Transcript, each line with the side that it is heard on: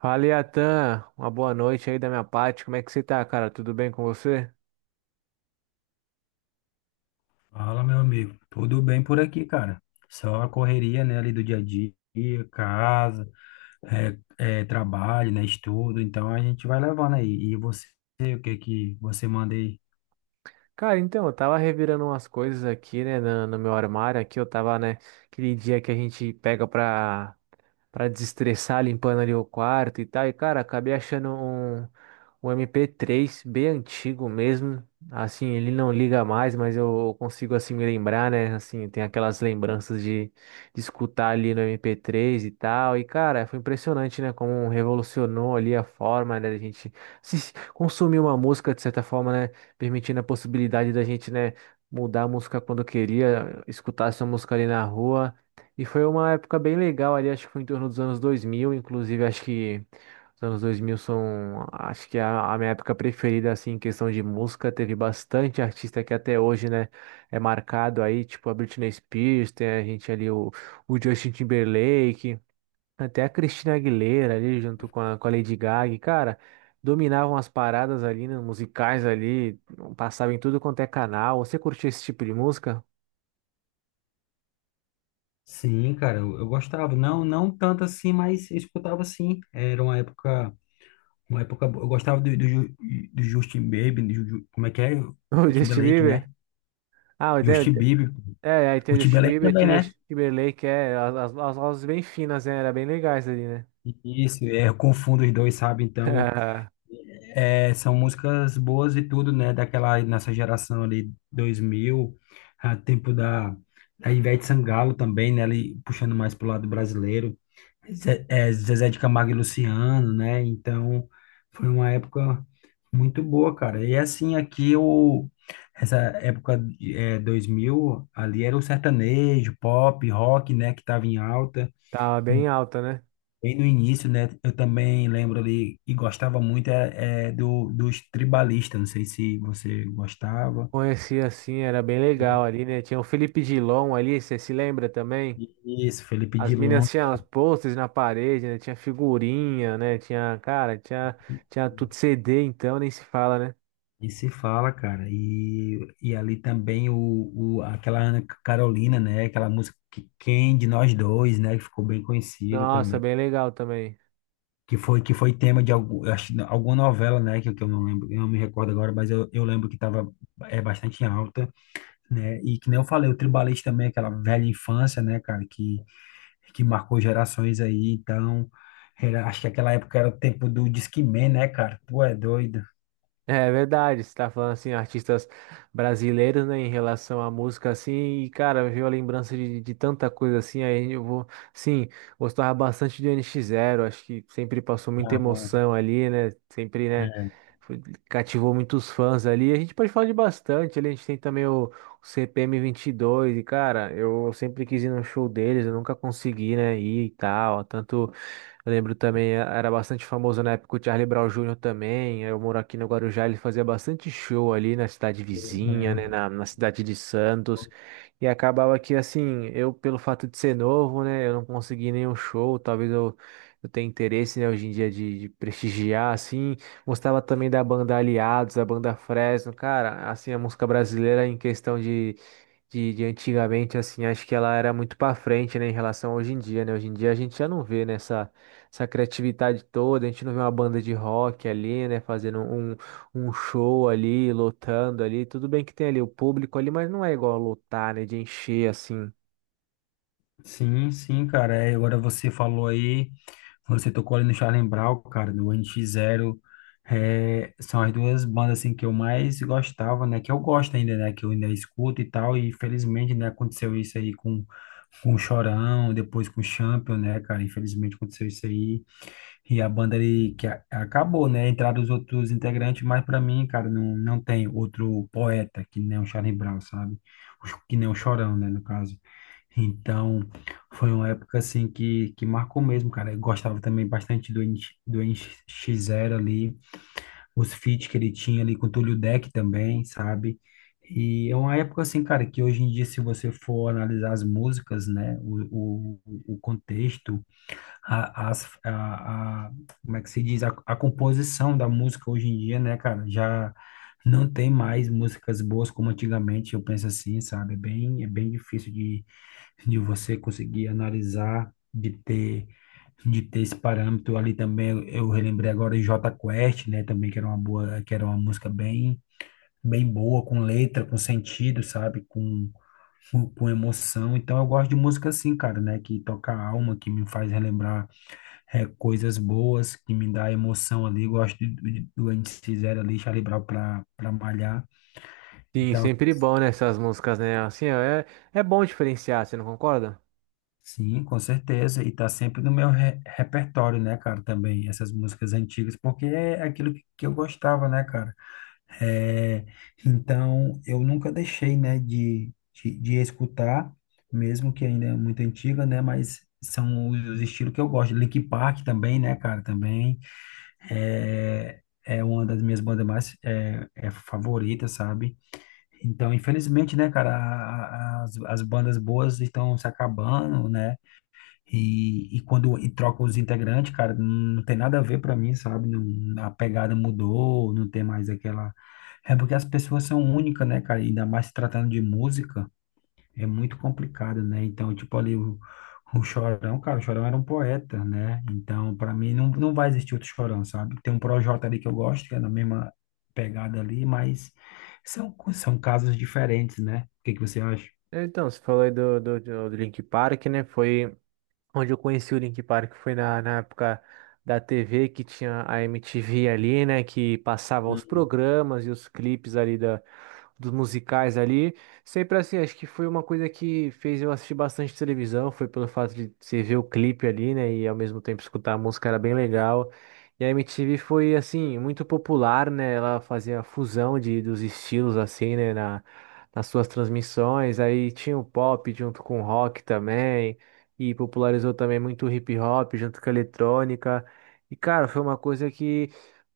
right: Fala, Iatan. Uma boa noite aí da minha parte. Como é que você tá, cara? Tudo bem com você?
left: Fala, meu amigo. Tudo bem por aqui, cara? Só a correria, né, ali do dia a dia, casa, trabalho, né, estudo. Então a gente vai levando aí. E você, o que que você manda aí?
right: Cara, então, eu tava revirando umas coisas aqui, né, no, meu armário aqui, eu tava, né, aquele dia que a gente pega pra desestressar, limpando ali o quarto e tal, e cara, acabei achando um MP3 bem antigo mesmo, assim, ele não liga mais, mas eu consigo, assim, me lembrar, né, assim, tem aquelas lembranças de escutar ali no MP3 e tal, e cara, foi impressionante, né, como revolucionou ali a forma, né, da gente consumir uma música, de certa forma, né, permitindo a possibilidade da gente, né, mudar a música quando queria, escutar essa música ali na rua. E foi uma época bem legal ali, acho que foi em torno dos anos 2000, inclusive acho que os anos 2000 são, acho que é a minha época preferida, assim, em questão de música. Teve bastante artista que até hoje, né, é marcado aí, tipo a Britney Spears, tem a gente ali o Justin Timberlake. Até a Cristina Aguilera ali, junto com a Lady Gaga, e, cara, dominavam as paradas ali, né, musicais ali, passavam em tudo quanto é canal. Você curtiu esse tipo de música?
left: Sim, cara, eu gostava. Não, não tanto assim, mas eu escutava sim. Era uma época boa. Eu gostava do Justin Bieber, como é que é? O
right: O Justin
left: Timberlake, né?
right: Bieber? Ah, tem,
left: Justin Bieber.
right: é, aí tem o
left: O
right: Justin
left: Timberlake
right: Bieber,
left: também,
right: tem o
left: né?
right: Justin Timberlake, é, as vozes bem finas, né, era bem legais ali, né?
left: Isso, eu confundo os dois, sabe? Então. É, são músicas boas e tudo, né? Daquela nossa geração ali, 2000, a tempo da Ivete Sangalo também, né? Ali puxando mais pro lado brasileiro. Zezé de Camargo e Luciano, né? Então, foi uma época muito boa, cara. E assim, aqui o essa época, 2000 ali era o sertanejo, pop, rock, né? Que tava em alta.
right: Tava bem alta, né?
left: Bem no início, né? Eu também lembro ali e gostava muito dos tribalistas. Não sei se você gostava,
right: Conhecia assim, era bem legal
left: né?
right: ali, né? Tinha o Felipe Dilon ali, você se lembra também?
left: Isso, Felipe
right: As meninas
left: Dilon.
right: tinham os posters na parede, né? Tinha figurinha, né? Tinha, cara, tinha tudo CD, então nem se fala, né?
left: E se fala, cara. E ali também aquela Ana Carolina, né? Aquela música que, Quem de Nós Dois, né? Que ficou bem conhecida
right: Nossa,
left: também.
right: bem legal também.
left: Que foi tema de algum, eu acho, alguma novela, né? Que, eu não lembro, eu não me recordo agora, mas eu lembro que estava bastante em alta, né? E que nem eu falei, o Tribalista também, aquela velha infância, né, cara? Que marcou gerações aí, então, acho que aquela época era o tempo do Disque Man, né, cara? Tu é doido.
right: É verdade, você tá falando assim, artistas brasileiros, né, em relação à música, assim, e cara, veio a lembrança de tanta coisa assim, aí eu vou, sim, gostava bastante de NX Zero, acho que sempre passou muita
left: Ah,
right: emoção ali, né, sempre, né,
left: é,
right: foi- cativou muitos fãs ali, a gente pode falar de bastante ali, a gente tem também o CPM 22, e dois, e cara, eu sempre quis ir no show deles, eu nunca consegui, né, ir e tal, tanto eu lembro também, era bastante famoso na época o Charlie Brown Júnior também. Eu moro aqui no Guarujá, ele fazia bastante show ali na cidade vizinha, né,
left: é.
right: na cidade de Santos. E acabava que, assim, eu, pelo fato de ser novo, né, eu não consegui nenhum show. Talvez eu tenha interesse, né, hoje em dia de prestigiar, assim. Gostava também da banda Aliados, da banda Fresno. Cara, assim, a música brasileira em questão de antigamente, assim, acho que ela era muito para frente, né, em relação a hoje em dia, né? Hoje em dia a gente já não vê nessa essa criatividade toda, a gente não vê uma banda de rock ali, né, fazendo um show ali, lotando ali, tudo bem que tem ali o público ali, mas não é igual a lotar, né, de encher assim.
left: Sim, sim, cara. Agora você falou aí, você tocou ali no Charlie Brown, cara, do NX Zero. É, são as duas bandas assim que eu mais gostava, né? Que eu gosto ainda, né? Que eu ainda escuto e tal. E infelizmente, né, aconteceu isso aí com o Chorão, depois com o Champion, né, cara? Infelizmente aconteceu isso aí. E a banda ali que acabou, né? Entraram os outros integrantes, mas para mim, cara, não, não tem outro poeta que nem o Charlie Brown, sabe? Que nem o Chorão, né, no caso. Então, foi uma época assim que marcou mesmo, cara. Eu gostava também bastante do NX0 ali, os feats que ele tinha ali com o Túlio Deck também, sabe? E é uma época assim, cara, que hoje em dia, se você for analisar as músicas, né, o contexto a, as- a- como é que se diz? A composição da música hoje em dia, né, cara? Já não tem mais músicas boas como antigamente, eu penso assim, sabe? É bem difícil de você conseguir analisar, de ter esse parâmetro ali também. Eu relembrei agora de Jota Quest, né, também, que era uma boa, que era uma música bem boa, com letra, com sentido, sabe? Com emoção. Então eu gosto de música assim, cara, né? Que toca a alma, que me faz relembrar coisas boas que me dá emoção ali. Gosto do NX Zero ali, Charlie Brown para malhar.
right: Sim,
left: Então,
right: sempre bom, né, essas músicas, né, assim, ó, é, é bom diferenciar, você não concorda?
left: sim, com certeza. E tá sempre no meu repertório, né, cara, também, essas músicas antigas, porque é aquilo que eu gostava, né, cara? É, então, eu nunca deixei, né, de escutar, mesmo que ainda é muito antiga, né, mas são os estilos que eu gosto. Linkin Park também, né, cara, também. É uma das minhas bandas mais favorita, sabe? Então, infelizmente, né, cara, as bandas boas estão se acabando, né? E quando e troca os integrantes, cara, não tem nada a ver pra mim, sabe? Não, a pegada mudou, não tem mais aquela. É porque as pessoas são únicas, né, cara? Ainda mais se tratando de música é muito complicado, né? Então, tipo ali o Chorão, cara, o Chorão era um poeta, né? Então, para mim não, não vai existir outro Chorão, sabe? Tem um Projota ali que eu gosto, que é na mesma pegada ali, mas são são casos diferentes, né? O que que você acha?
right: É, então, você falou aí do Linkin Park, né, foi onde eu conheci o Link Park foi na época da TV, que tinha a MTV ali, né, que passava os
left: Hum.
right: programas e os clipes ali dos musicais ali. Sempre assim, acho que foi uma coisa que fez eu assistir bastante televisão, foi pelo fato de você ver o clipe ali, né, e ao mesmo tempo escutar a música era bem legal. E a MTV foi, assim, muito popular, né, ela fazia a fusão dos estilos, assim, né, Nas suas transmissões, aí tinha o pop junto com o rock também e popularizou também muito o hip hop junto com a eletrônica. E, cara, foi uma coisa que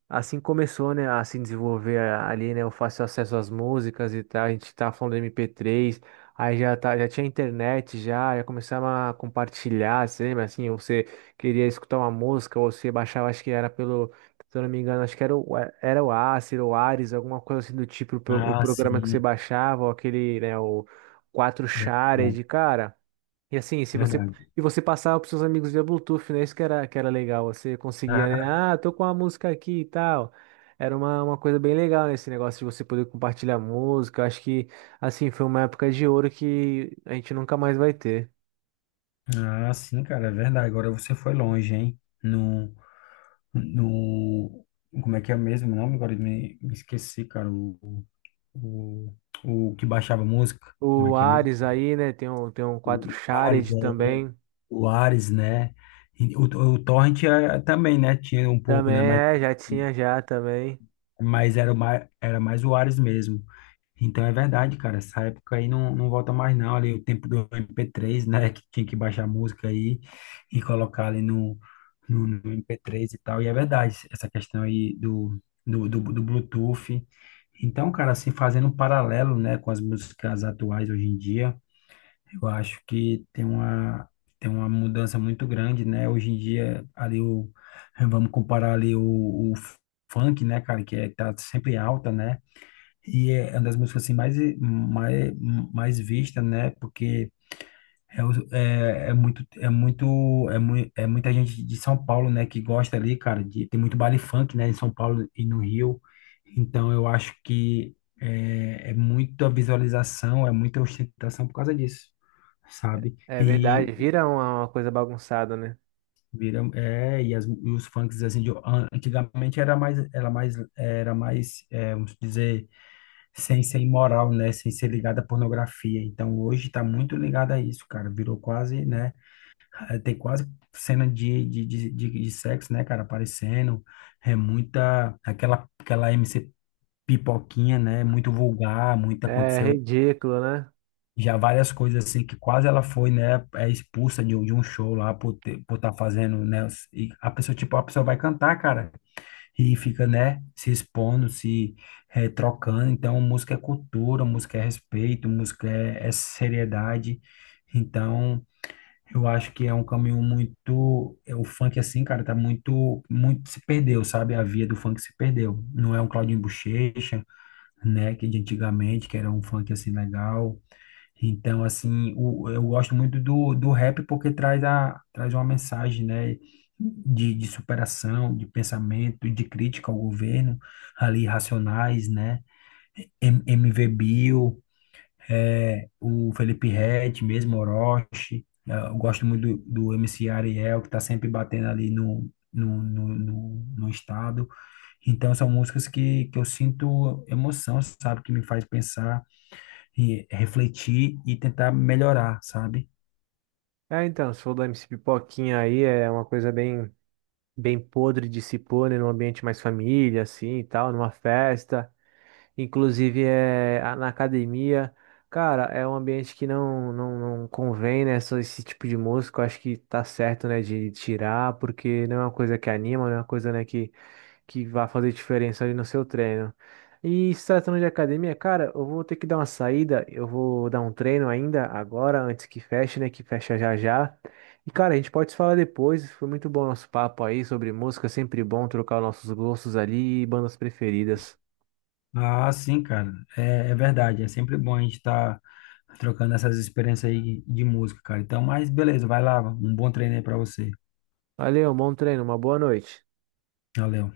right: assim começou, né, a se desenvolver ali, né, o fácil acesso às músicas e tal. A gente tá falando de MP3, aí já tá, já tinha internet já, já começava a compartilhar, você lembra assim, você queria escutar uma música ou você baixava, acho que era pelo. Se eu não me engano, acho que era o Acer, o Ares, alguma coisa assim do tipo, o
left: Ah,
right: programa que você
left: sim,
right: baixava, ou aquele, né, o 4 Shared,
left: verdade,
right: cara. E assim, se você
left: verdade.
right: e você passava pros seus amigos via Bluetooth, né? Isso que era legal. Você conseguia, né?
left: Ah,
right: Ah, tô com a música aqui e tal. Era uma coisa bem legal, né? Esse negócio de você poder compartilhar música. Eu acho que, assim, foi uma época de ouro que a gente nunca mais vai ter.
left: ah, sim, cara, é verdade. Agora você foi longe, hein? No, no, como é que é mesmo o nome? Agora eu me esqueci, cara. O, o que baixava música, como é
right: O
left: que é mesmo?
right: Ares aí, né? Tem um quatro
left: O Ares,
right: Shared também.
left: o Ares, né? E o Torrent, também, né? Tinha um pouco,
right: Também
left: né? Mas,
right: é, já tinha já também.
left: mas era mais o Ares mesmo. Então é verdade, cara. Essa época aí não, não volta mais, não. Ali o tempo do MP3, né? Que tinha que baixar a música aí e colocar ali no MP3 e tal. E é verdade, essa questão aí do Bluetooth. Então, cara, assim, fazendo um paralelo, né, com as músicas atuais hoje em dia, eu acho que tem uma mudança muito grande, né? Hoje em dia, ali o. vamos comparar ali o funk, né, cara, que é, tá sempre alta, né? E é uma das músicas assim mais vista, né? Porque muita gente de São Paulo, né, que gosta ali, cara, de tem muito baile funk, né, em São Paulo e no Rio. Então eu acho que é muita visualização, é muita ostentação por causa disso, sabe?
right: É verdade,
left: E
right: vira uma coisa bagunçada, né?
left: viram e os funks assim de antigamente era mais vamos dizer sem ser imoral, né? Sem ser ligada à pornografia. Então, hoje está muito ligado a isso, cara. Virou quase, né? Tem quase cena de sexo, né, cara? Aparecendo. É muita... Aquela MC pipoquinha, né? Muito vulgar, muito
right: É
left: aconteceu...
right: ridículo, né?
left: Já várias coisas assim que quase ela foi, né, é expulsa de um show lá por ter, por estar fazendo, né? E a pessoa, tipo, a pessoa vai cantar, cara e fica, né, se expondo, se trocando. Então, música é cultura, música é respeito, música é seriedade. Então, eu acho que é um caminho muito. O funk, assim, cara, tá muito, muito se perdeu, sabe? A via do funk se perdeu. Não é um Claudinho Bochecha, né, que é de antigamente, que era um funk assim legal. Então, assim, eu gosto muito do rap porque traz uma mensagem, né, de superação, de pensamento, de crítica ao governo, ali, Racionais, né, MV Bill, o Felipe Ret, mesmo Orochi. Eu gosto muito do MC Ariel, que está sempre batendo ali no estado. Então, são músicas que eu sinto emoção, sabe, que me faz pensar e refletir e tentar melhorar, sabe?
right: É, então, se for do MC Pipoquinha aí, é uma coisa bem podre de se pôr, né, num ambiente mais família, assim, e tal, numa festa, inclusive é na academia. Cara, é um ambiente que não, não, não convém, né, só esse tipo de música, eu acho que tá certo, né, de tirar, porque não é uma coisa que anima, não é uma coisa, né, que vai fazer diferença ali no seu treino. E se tratando de academia, cara, eu vou ter que dar uma saída, eu vou dar um treino ainda agora, antes que feche, né? Que fecha já já. E, cara, a gente pode se falar depois. Foi muito bom o nosso papo aí sobre música, sempre bom trocar os nossos gostos ali e bandas preferidas.
left: Ah, sim, cara, é verdade. É sempre bom a gente estar trocando essas experiências aí de música, cara. Então, mas beleza, vai lá, um bom treino aí pra você.
right: Valeu, bom treino, uma boa noite.
left: Valeu.